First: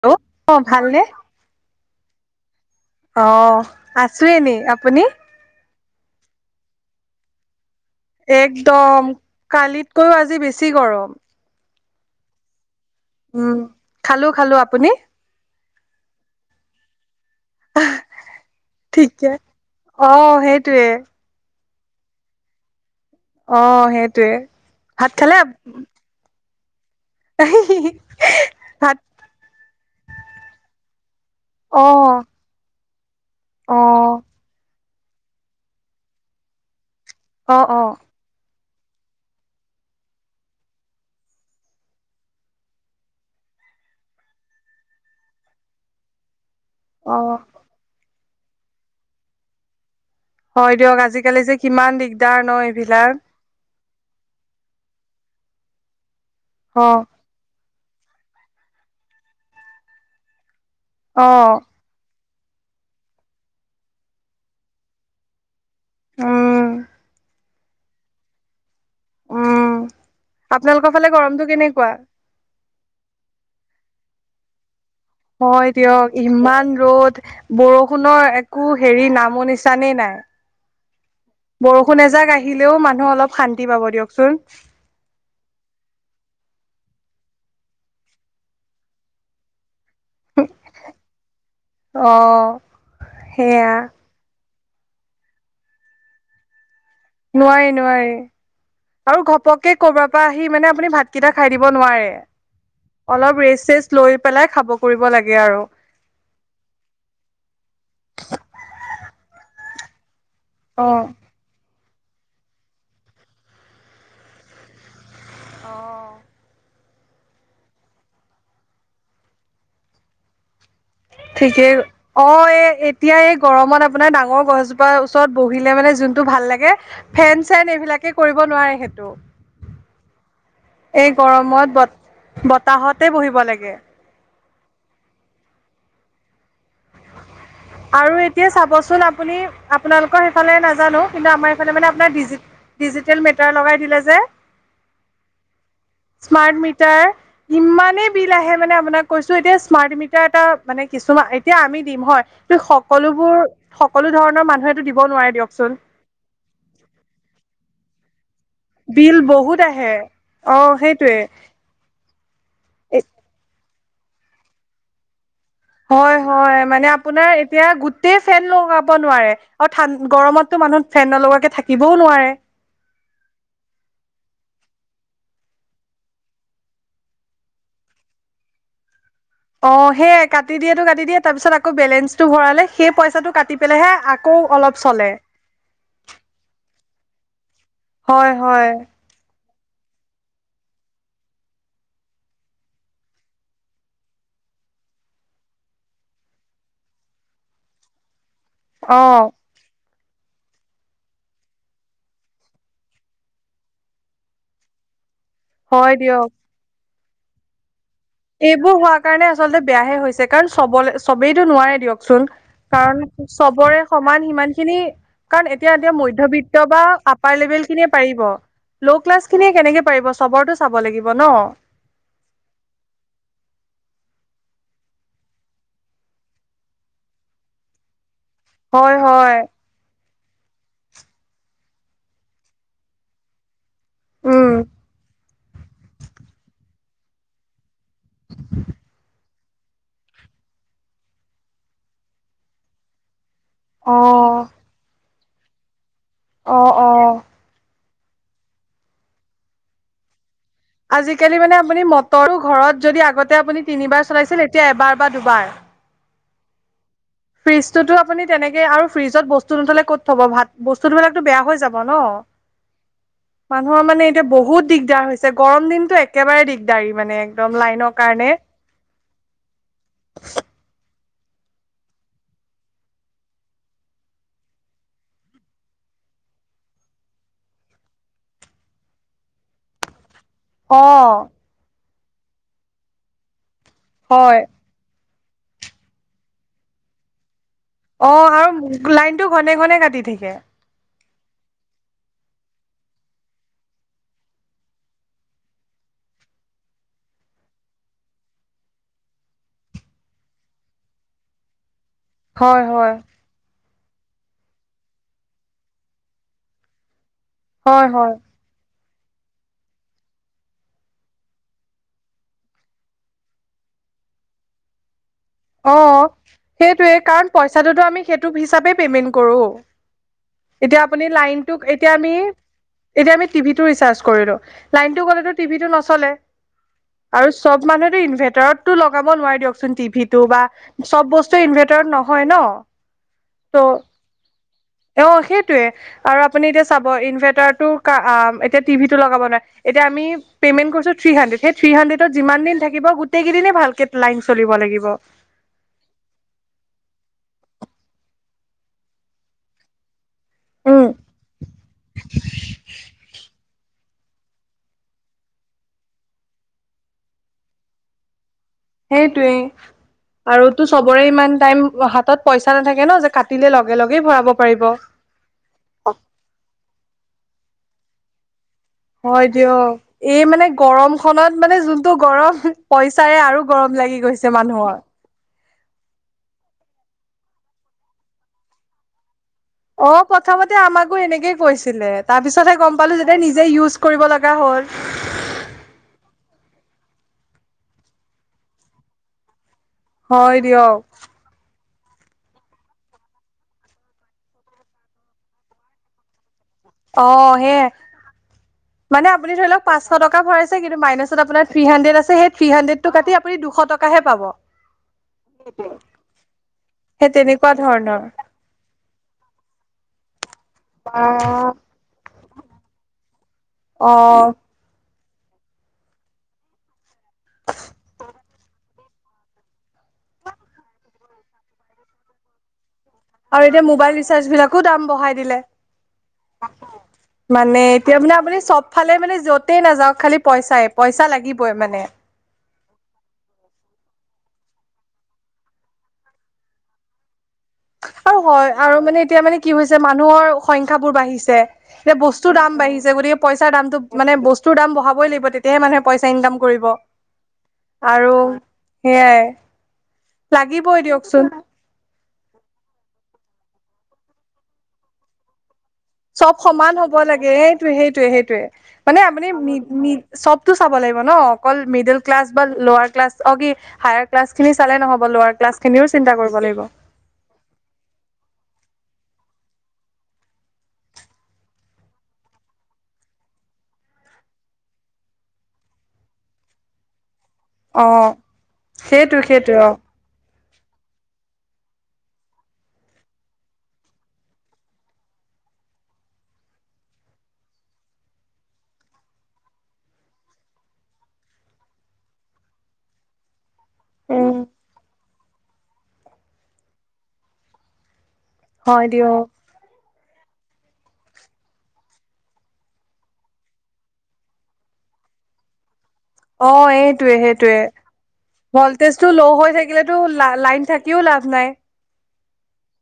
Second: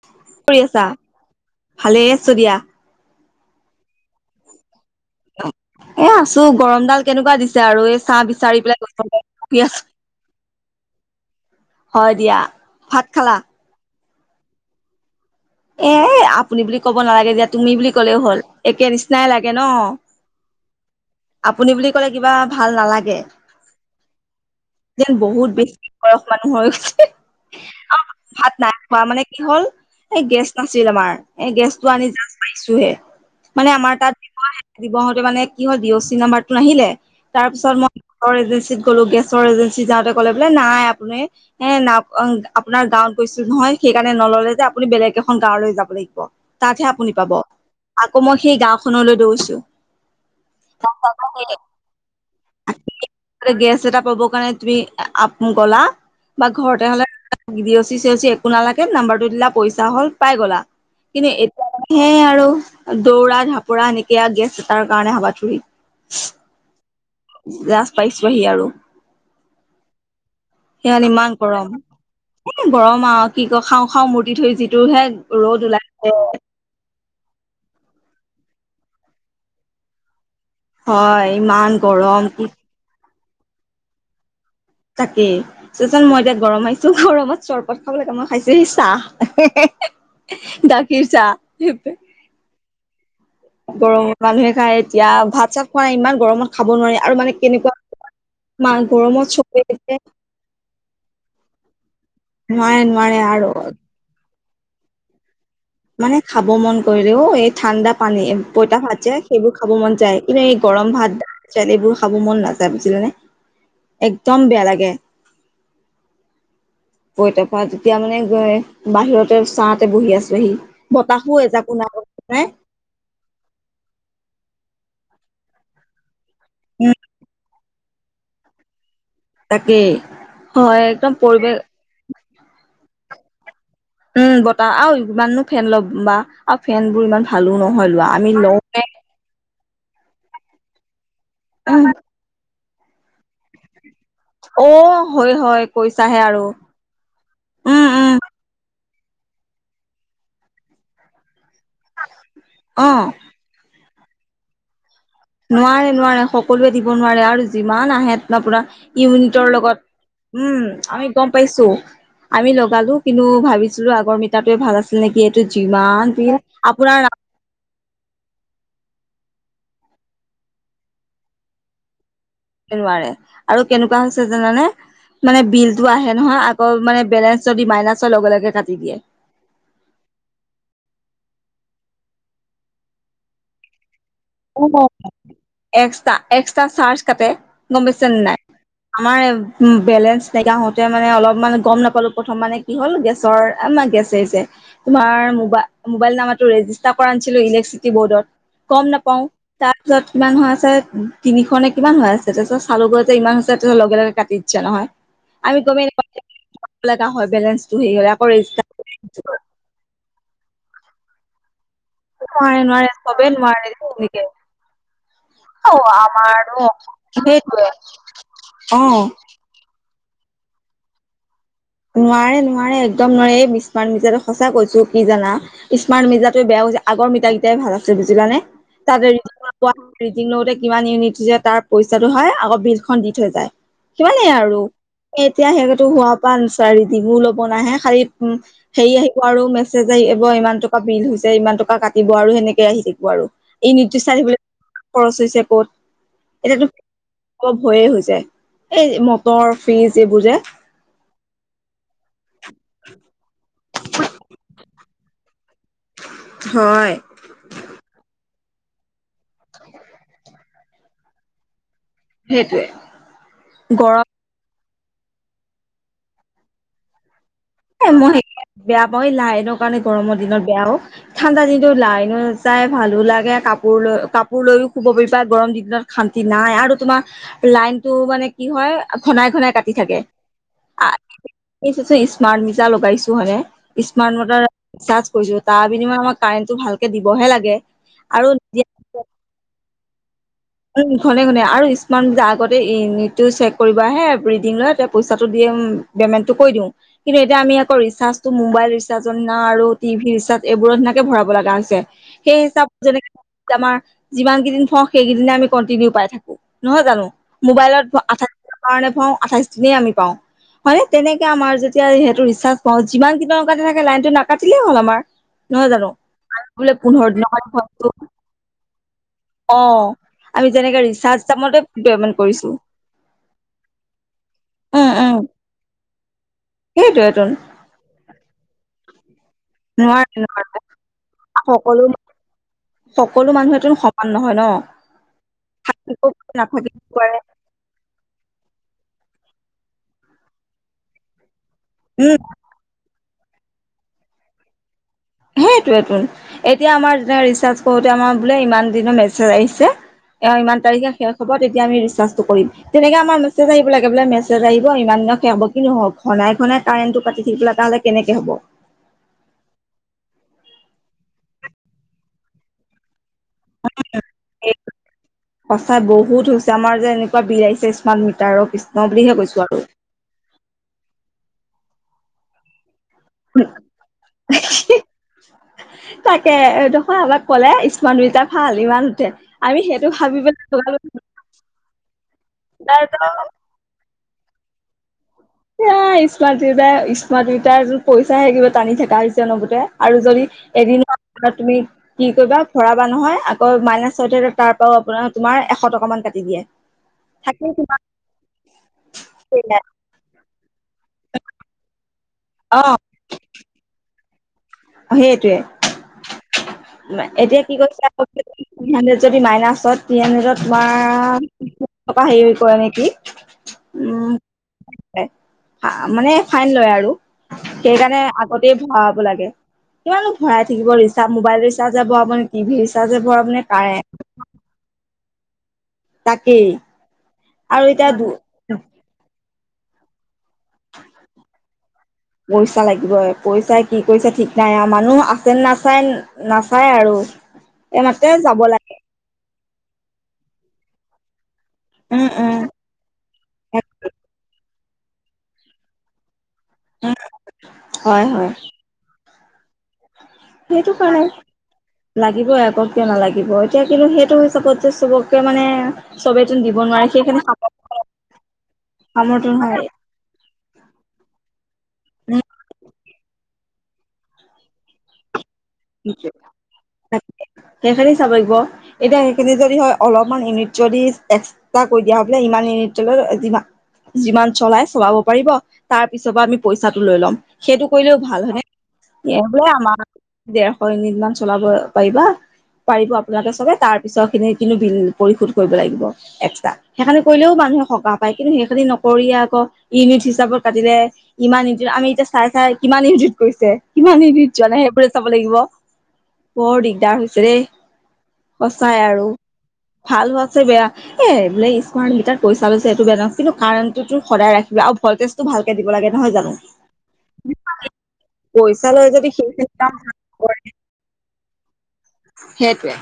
Hello অ কৰি আছা? ভালনে? ভালে আছো দিয়া। অ আছো এনেই আপুনি? এ আছো গৰম ডাল কেনেকুৱা দিছে। যে আৰু এই চাহ বিচাৰি একদম পেলাই গৈ আছো। কালিতকৈও আজি বেছি গৰম। হয় দিয়া ভাত খালা? উম, খালো খালো আপুনি? এ আপুনি বুলি ক'ব নালাগে দিয়া। তুমি বুলি কলেও হ'ল একে নিচিনাই ঠিকে লাগে ন! অ' সেইটোৱে আপুনি বুলি ক'লে কিবা ভাল নালাগে, অ' সেইটোৱে। ভাত যেন খালে? বহুত বেছি বয়স মানে হৈ ভাত নাই খোৱা মানে কি হ'ল? এই গেছ নাছিল আমাৰ এই গেছ টো আনি অ' জাছ পাইছোহে। মানে আমাৰ তাত অ' দিব আহোতে মানে কি হল ডি অ চি নাম্বাৰটো নাহিলে, তাৰ অ' পিছত অ' মই এজেঞ্চিত কলো গেছৰ এজেঞ্চি যাওঁতে ক'লে বোলে নাই আপুনি হ না আপোনাৰ গাঁৱত গৈছো নহয়? সেইকাৰণে নললে যে আপুনি বেলেগ এখন গাঁৱলৈ যাব লাগিব। তাতহে আপুনি পাব। অ' আকৌ মই সেই গাওখনলৈ দৌৰিছো। হয় দিয়ক আজিকালি যে কিমান দিগদাৰ ন এইবিলাক? গেছ এটা পাবৰ কাৰণে তুমি আপ গলা বা ঘৰতে অ' হলে দি [unintelligible] দি O C C O C একো নালাগে নাম্বাৰটো দিলা পইচা হ'ল পাই গ'লা। কিন্তু অ' এতিয়া মানে সে আৰু- দৌৰা ঢাপৰা নেকিয়া গেছ এটাৰ কাৰণে হাবাথুৰি। উম জাষ্ট পাইছো সি আৰু। উম আপোনালোকৰ সিহান ফালে ইমান গৰমটো গৰম কেনেকুৱা? গৰম আৰু কি- খাওঁ খাওঁ মূৰ্তি থৈ যি- হয় দিয়ক ইমান ৰ'দ। বৰষুণৰ একো হেৰি নামো নিচানেই নাই। হয় ইমান বৰষুণ গৰম এজাক কি আহিলেও মানুহ অলপ শান্তি পাব দিয়কচোন। তাকেই চাচোন মই এতিয়া গৰমত আহিছো গৰমত চৰবত খাব লাগে মই খাইছোহি চাহ। গাখীৰ চাহ। [unintelligible] অ সেয়া গৰমত মানুহে খাই এতিয়া ভাত চাত খোৱা নাই ইমান গৰমত খাব নোৱাৰি। আৰু মানে নোৱাৰে কেনেকুৱা নোৱাৰি। মা আৰু গৰমত চবে ঘপককে যে কৰবাৰ পৰা আহি মানে আপুনি ভাতকেইটা খায় দিব নোৱাৰে। নোৱাৰে নোৱাৰে অলপ আৰু ৰেষ্ট চেচ লৈ পেলাই খাব কৰিব লাগে আৰু। মানে খাব মন কৰিলেও এই ঠাণ্ডা পানী পইতা ভাত যে সেইবোৰ খাব মন যায়। কিন্তু এই অ গৰম ভাত [unintelligible] এইবোৰ- খাব মন নাযায় বুজিলা নে। একদম বেয়া লাগে। অঁ। পঁইতা ভাত এতিয়া মানে গৈ বাহিৰতে ছাহতে বহি আছোহি। বতাহো এজাকো ঠিকেই নাই নাই অঁ এই এতিয়া এই গৰমত আ- আপোনাৰ ডাঙৰ গছজোপাৰ ওচৰত বহিলে মানে যোনটো ভাল লাগে উম ফেন- চেন এইবিলাকে কৰিব নোৱাৰে সেইটো। তাকেই হয় একদম এই পৰিৱেশ গৰমত ব- বতাহতে বহিব লাগে। উম বতাহ আৰু কিমাননো ফেন ল'ম বা আৰু ফেন বোৰ ইমান- ভালো নহয় লোৱা আৰু আমি এতিয়া লওঁ সে। চাবচোন আপুনি আপোনালোকৰ সেইফালে নাজানো কিন্তু আমাৰ এইফালে মানে উম, আপোনাৰ ডিজিটেল মিটাৰ লগায় দিলে যে। অ' হয় হয় কৈছাহে আৰু স্মাৰ্ট মিটাৰ উম ইমানেই উম বিল আহে মানে আপোনাক- কৈছো এতিয়া স্মাৰ্ট মিটাৰ এটা মানে কিছুমান এতিয়া আমি দিম হয়। তো অ' সকলোবোৰ- সকলো ধৰণৰ মানুহে- নোৱাৰে নোৱাৰে সকলোৱে দিব নোৱাৰে আৰু যিমান আহে- আপোনা বিল ইউনিটৰ বহুত আহে লগত অ উম আমি সেইটোৱে গম পাইছোঁ। আমি লগালো। কিন্তু ভাবিছিলো আগৰ মিটাৰটোৱে ভাল আছিল নেকি? এইটো যিমান হয় বিল হয় মানে আপোনাৰ এতিয়া গো- গোটেই ফেন লগাব নোৱাৰে আৰু ঠান গৰমতো মানুহ ফেন নলগাকে থাকিবও নোৱাৰে। নোৱাৰে আৰু কেনেকুৱা হৈছে জানানে- মানে বিলটো আহে নহয় আকৌ মানে বেলেঞ্চ যদি মাইনাছ হয়, লগে লগে কাটি দিয়ে। অঁ সেইয়াই কাটি দিয়েটো কাটি দিয়ে তাৰ পিছত আকৌ বেলেঞ্চটো ভৰালে সেই পইচাটো কাটি পেলাইহে- আকৌ অলপ চলে এক্সট্ৰা এক্সট্ৰা চাৰ্জ কাটে। গম পাইছানে হয় নাই হয় আমাৰ- বেলেঞ্চ নাইকিয়া হওঁতে মানে অলপমান গম নাপালোঁ। প্ৰথম মানে কি হ'ল গেছৰ আমাৰ গেছ। তোমাৰ মোবা মোবাইল নাম্বাৰটো ৰেজিষ্টাৰ কৰায় আনিছিলো ইলেক্ট্ৰিচিটি বৰ্ডত। গম অ নাপাওঁ তাত। তাৰপিছত কিমান হৈ আছে তিনিখনে কিমান হৈ আছে তাৰপিছত চালু গৈ যে ইমান হৈছে তাৰপিছত লগে লগে কাটি দিছে নহয়। আমি গমেই হয় দিয়ক। নাপাওঁ হয় বেলেঞ্চ। এইবোৰ হোৱা কাৰণে আচলতে বেয়াসে হৈছে কাৰণ চবলে চবেইতো নোৱাৰে- দিয়কচোন নোৱাৰে নোৱাৰে কাৰণ চবে নোৱাৰে চবৰে তেনেকে সমান সিমান খিনি- কাৰণ অ এতিয়া এতিয়া আমাৰো মধ্যবিত্ত বা আপাৰ লেভেল সেইটোৱে খিনিয়ে পাৰিব। অ ল' ক্লাছ খিনিয়ে কেনেকে পাৰিব চবৰটো চাব লাগিব ন। নোৱাৰে নোৱাৰে একদম নোৱাৰে এই স্মাৰ মিজাটো সঁচা কৈছো কি জানা স্মাৰ্ মিজাটো বেয়া- আগৰ মিতাৰ কেইটাই ভাল আছে বুজিলানে হয় তাতে। হয় ৰিডিং লওঁতে কিমান ইউনিট তাৰ পইচাটো হয় আকৌ বিলখন দি থৈ যায়। সিমানেই উম আৰু এতিয়া সেইটো হোৱা। তাৰ ৰিডিঙো ল'ব নাহে খালি হেৰি আহি আৰু মেছেজ আহিব ইমান টকা বিল হৈছে ইমান টকা কাটিব আৰু সেনেকি আহি থাকিব আৰু। অ ইনোইত চাই থাকিব লাগিব খৰচ হৈছে ক'ত অ অ এতিয়াতো ভয়ে হৈছে। যে এই মটৰ ফ্ৰিজ এইবোৰ যে। আজিকালি মানে আপুনি মটৰো ঘৰত যদি আগতে আপুনি তিনিবাৰ চলাইছিল এতিয়া এবাৰ বা দুবাৰ। হয়। ফ্ৰিজ টোতো আপুনি তেনেকে আৰু ফ্ৰিজত বস্তু নথ'লে ক'ত থ'ব ভাত বস্তুবিলাক বেয়া হৈ যাব। ন সেইটোৱে মানুহৰ গৰম মানে এতিয়া বহুত। দিগদাৰ হৈছে গৰম দিনতটো একেবাৰে দিগদাৰী মানে একদম লাইনৰ মই কাৰণে সেয়ে বেয়া পাওঁ এই লাইনৰ কাৰণে গৰমৰ দিনত বেয়া অওঁ। ঠাণ্ডা দিনো লাইনো নাযাই ভালো লাগে কাপোৰ লৈ কাপোৰ লৈয়ও শুব পাৰিবা গৰম দিনত খানা। নাই আৰু তোমাৰ লাইনতটো মানে কি হয় ঘনাই ঘনাই কাটি থাকে। অঁ। স্মাৰ্ট মিটাৰ লগাইছো হাননে স্মাৰ্ট হয় মিটাৰে ৰিচাৰ্চ। কৈছো তাৰ বিনিমত আমাৰ কাৰেণ্টটো ভালকে দিবহে লাগে। অঁ আৰু লাইনতটো ঘনে ঘনে কাটি থাকে। উম, ঘনে ঘনে আৰু ইচমাৰত মিটাৰ, আগতে ইওনিটটো চেক কৰিব আহে ৰিডিং লয় পইচাটো দিম। পেমেণ্টটো কৰি দিওঁ। কিন্তু এতিয়া আমি আকৌ ৰিচাৰ্জটো মোবাইল ৰিচাৰ্ৰ নিচিনা আৰু টিভি ৰিচাৰ্জ এইবোৰৰ নিচিনাকে ভৰাব লগা হৈছে। সেই হয় হিচাপ হয় যেনেকে আমাৰ যিমান কেইদিন পওঁ সেইকেইদিনে আমি কন্টিনিউ পাই থাকো নহয় জানো হয় মোবাইলত হয় আঠাইছ দিনৰ কাৰণে ভৱাও আঠাইশ দিনে আমি পাওঁ হয় নে তেনেকে আমাৰ যদি। এতিয়া সেইটো ৰিচাৰ্চ পাওঁ যিমান কেইদিনৰ থাকে লাইনটো নাকাটিলে হ'ল আমাৰ নহয় জানো? অঁ আমি বোলে সেইটোৱে পোন্ধৰ দিনৰ কাৰণ কাৰণে পইচাঁটোতো ভৰাইছো আমি সেইটো হিচাপে পেমেণ্ট কৰোঁ অ আমি যেনেকে এতিয়া আপুনি ৰিচাৰ্জ দামতে লাইনটোক এতিয়া আমি। পেমেন্ট কৰিছো এতিয়া আমি টিভি টো ৰিচাৰ্জ কৰিলো উম লাইনটো উম গ'লেতো টিভিটো নচলে। আৰু সেইটোৱেতোন চব মানুহেতো ইনভাৰ্টাৰতো লগাব নোৱাৰে দিয়কচোন টিভিত। নোৱাৰে নোৱাৰে বা চব বস্তু ইনভাৰ্টাৰত সকলো নহয় ন। সকলো মানুহেতো সমান নহয় ন। অঁ সেইটোৱে আৰু আপুনি এতিয়া নাথাকিব চাব পাৰে ইনভাৰ্টাৰটো এতিয়া। টিভি টো লগ নাৱাৰে এতিয়া আমি পেমেণ্ট কৰিছো থ্ৰী হাড্ৰেড সেই থ্ৰী হাণ্ড্ৰেত উম যিমান দিন থাকিব। গোটেইকেইদিনে ভালকে লাইন চলিব লাগিব। হোম। এতিয়া আমাৰ যেনেকে ৰিচাৰ্চ কৰোঁতে আমাৰ বোলে ইমান দিনৰ মেচেজ আহিছে অ ইমান উম তাৰিখে শেষ হ'ব তেতিয়া আমি ৰিচাৰ্জটো কৰিম তেনেকে আমাৰ মেচেজ আহিব লাগে বোলে মেছেজ আহিব ইমান দিনৰ শেষ হব কিন্তু ঘনাই ঘনাই কাৰেণ্টটো কাতি থাকিবলে তাহলে কেনেকে হ'ব। সেইটোৱে আৰুতো চবৰে ইমান টাইম হাতত পইচা নাথাকে ন যে কাট সচাই বহুত হৈছে আমাৰ যে এনেকুৱা বি আই চেচ কিমান মিটাৰৰ পিছ হয় দিয়ক এই মানে গৰম খত মানে যোনটো গৰম পইচাৰে আৰু গৰম লাগি গৈছে আৰু মানুহৰ। তাকে এদখ আমাক ক'লে স্মাৰ্ট মিটাট ভাল ইমান টে অ প্ৰথমতে আমাকো এনেকে কৈছিলে তাৰ পিছতহে গম পালো যে নিজে ইজ কৰিব লগা হ'ল এ স্মাৰ্ট মিটাৰ স্মাৰ্ট মিটাৰ পইচাহে কিব টানি থকা হৈছে ন বুতে আৰু যদি হয় দিয়ক এদিনৰ তুমি কি কৰিবা ভৰাবা নহয় আকৌ মাইনাছ হৈ থাকে তাৰ পৰাও আপোনাৰ তোমাৰ এশ টকা মান কাটি দিয়ে। অ থাকেই সে তোমাৰ মানে আপুনি ধৰি লওক পাঁচশ টকা ভৰাইছে কিন্তু মাইনাচত আপোনাৰ থ্ৰী হান্ড্ৰেড আছে সেই থ্ৰী অ হান্ড্ৰেডটো কাটি আপুনি দুশ টকাহে পাব অ সেইটোৱে সেই এতিয়া তেনেকুৱা কি কৈছে ধৰণৰ হান্ড্ৰেড যদি মাইনাচত থ্ৰী হান্ড্ৰেড তোমাৰ টকা হেৰি পৰে নেকি অ উম মানে ফাইন লয় আৰু সেইকাৰণে আগতে ভৰাব লাগে কিমানো ভৰাই থাকিব ৰিচাৰ মোবাইল ৰিচাৰ্জ যাব পনি টিভি ৰিচাৰ্জে ভৰাব নে আৰু এতিয়া কাৰেণ্ট মোবাইল ৰিচাৰ্জ বিলাকো দাম বঢ়াই দিলে। তাকেই মানে আৰু এতিয়া দু মানে আপুনি চব ফালে মানে যতেই নাযাও খালি পইচাই পইচা লাগিবই মানে পইচা লাগিবই পইচাই কি কৰিছে ঠিক নাই মানুহ আছে নাচায় নাচায় আৰু এই মাতে আৰু যাব হয় লাগে আৰু মানে এতিয়া মানে কি হৈছে মানুহৰ সংখ্যা বোৰ বাঢ়িছে এতিয়া উম উম বস্তুৰ দাম বাঢ়িছে গতিকে পইচাৰ দামতো মানে বস্তু বস্তুৰ দাম বঢ়াবই লাগিব তেতিয়াহে মানুহে পইচা ইনকাম কৰিব হয় আৰু হয় সেয়াই সেইটো লাগিবই কাৰণে দিয়কচোন লাগিবই আক কিয় নালাগিব এতিয়া কিন্তু সেইটো হিচাপত যে চবকে মানে চবেইতো চব দিব সমান নোৱাৰে হব সেইখিনি লাগে এইটো সেইটোয়ে সেইটোয়ে মানে সামৰ্থ আপুনি চবতটো চাব লাগে থাকিব ন অকল মিডিল ক্লাছ নহয় বা লৱাৰ ক্লাছ অ কি হাইয়াৰ ক্লাছ খিনি চালে নহ'ব লৱাৰ ক্লাছ খিনিও চিন্তা কৰিব লাগিব সেইখিনি চাব লাগিব এতিয়া সেইখিনি যদি হয় অলপমান ইউনিট যদি একষ্টা কৰি দিয়া বোলে ইমান ইউনিট লৈ যিমান চলাই চলাব পাৰিব তাৰ পিছৰ পৰা আমি পইচাটো লৈ ল'ম সেইটো অ কৰিলেও ভাল হয়নে সেইটো বোলে সেইটো অ আমাৰ ডেৰশ ইউনিট মান চলাব পাৰিবা পাৰ আপোনালোকে চবে তাৰ পিছ খিনি কিন্তু বিল পৰিশোধ কৰিব লাগিব এক্সট্ৰা সেইখিনি কৰিলেও ভাল মানুহে সকাহ পায় কিন্তু সেইখিনি নকৰিয়ে আক ইউনিট হিচাপত কাটিলে ইমান ইউনিট আমি এতিয়া চাই চাই কিমান ইউনিট গৈছে কিমান ইউনিট উম যোৱা নাই সেইবোৰে চাব লাগিব বৰ দিগদাৰ হৈছে দেই সঁচাই হয় আৰু দিয়ক ভাল হৈছেগে আও এ বোলে ইচমাৰ্ট মিটাৰ পইচা লৈছে সটো বেয়া ন কিন্তু কাৰেণ্টটো তোৰ সদায় ৰাখিবা ভলটেজটো ভালকে দিব লাগে নহয় জানো অ এইটোয়ে সেইটোয়ে পইচা লৈ ভল্টেজ টো যদি ল' হৈ সেইখিনি থাকে কাম থাকিলেতো লা লাইন থাকিও লাভ নাই সেইটোৱে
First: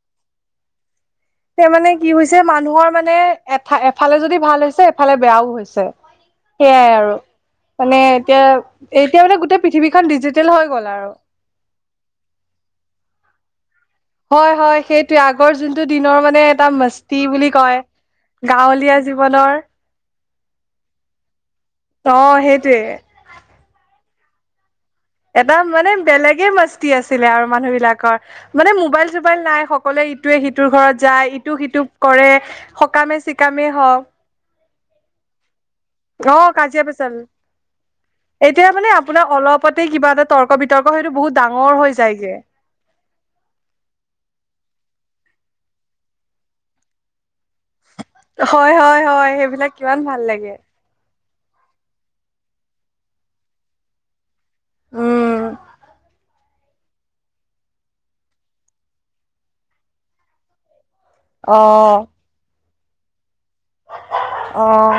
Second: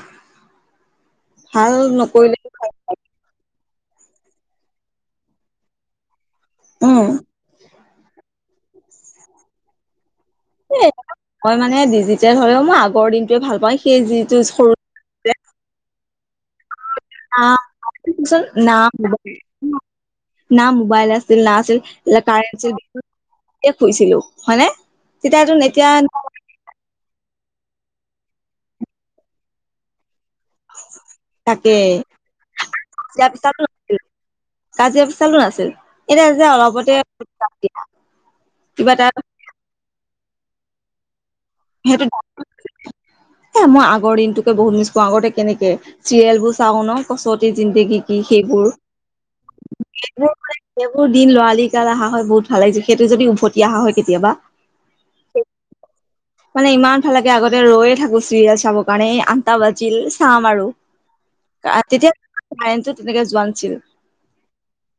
তে ভাল মানে কি হৈছে নকৰিলে মানুহৰ মানে এ-এফালে যদি ভাল হৈছে এফালে বেয়াও হৈছে, সেইয়াই উম আৰু। মানে এতিয়া-এতিয়া মানে গোটেই পৃথিৱীখন ডিজি মই মানে ডিজিটেল হলেও মই আগৰ দিনটোৱে ভাল পাওঁ সেই যিটো সৰু হয়'-হয়', সেইটোয়ে আগৰ যোনটো দিনৰ মানে এটা মস্তি বুলি কয়, না গাঁৱলীয়া জীৱনৰ। না মোবাইল আছিল না আছিল অ কাৰেণ্ট আছিল সেইটোৱে খুইছিলো হয়নে? এটা তেতিয়াতোন এতিয়া মানে বেলেগে মাস্তি আছিলে আৰু মানুহ বিলাকৰ, মানে মোবাইল-চোবাইল নাই সকলোৱে ইটোৱে সিটোৰ ঘৰত যায় ইটো তাকে সিটো কৰে সকামে তেতিয়া পিছাতো চিকামেই নাছিল হওঁক। কাজিয়া পেচালো নাআছিল। অঁ কাজিয়া পেচাল এতিয়া মানে কিবা এটা আপোনাৰ অলপতে কিবা এটা। তৰ্ক বিতৰ্ক সেইটো বহুত ডাঙৰ হৈ সেইটো যায়গে। হ মই আগৰ দিনতোকে বহুত মিছ কৰো আগতে কেনেকে। চিৰিয়েল বোৰ চাওঁ ন কছতি জিন্দেগী। কি সেইবোৰ হয়, হয়, হয়, সেইবিলাক কিমান ভাল লাগে। সোৰান সেইবোৰ। দিন লৰালি কাল অহা হয় বহুত ভাল লাগি য সেইটো যদি উভতি অহা হয় কেতিয়াবা। অ', মানে ইমান ভাল লাগে আগতে ৰৈয়ে থাকো চিৰিয়েল চাবৰ কাৰণে আঠ তা বাজিল চাম আৰু অঁ আইনতো তেনেকে যোৱান। অঁ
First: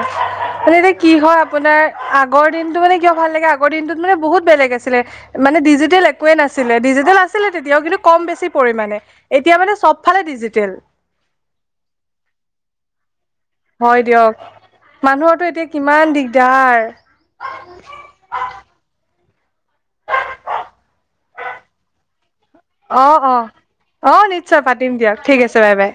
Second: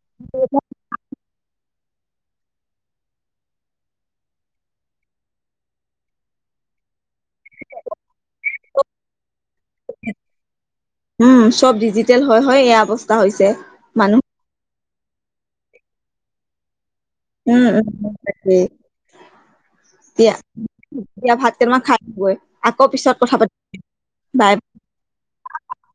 মে এতিয়া কি হয়? আপোনাৰ আগৰ দিনতো মানে কিয় ভাল লাগে আগৰ দিনটোত মানে বহুত বেলেগ আছিলে মানে ডিজিটেল একে নাছিল। ডিজিটেল আছিলে তেতিয়াও কিন্তু কম বেছি পৰিমাণে এতিয়া মানে চবফালে ডিজিটেল উম', চব ডিজিটেল হয়-হয় এয়া অৱস্থা হৈছে হয় মানুহ দিয়ক। মানুহৰটো এতিয়া কিমান দিগদাৰ। উম'-উম', তাকেই। দিয়া-দিয়া ভাত কেইটান খাই আহু গৈ আকৌ পিছত কথা পাতি অঁ নিশ্চয় পাতিম দিয়ক ঠিক আছে বাই বাই।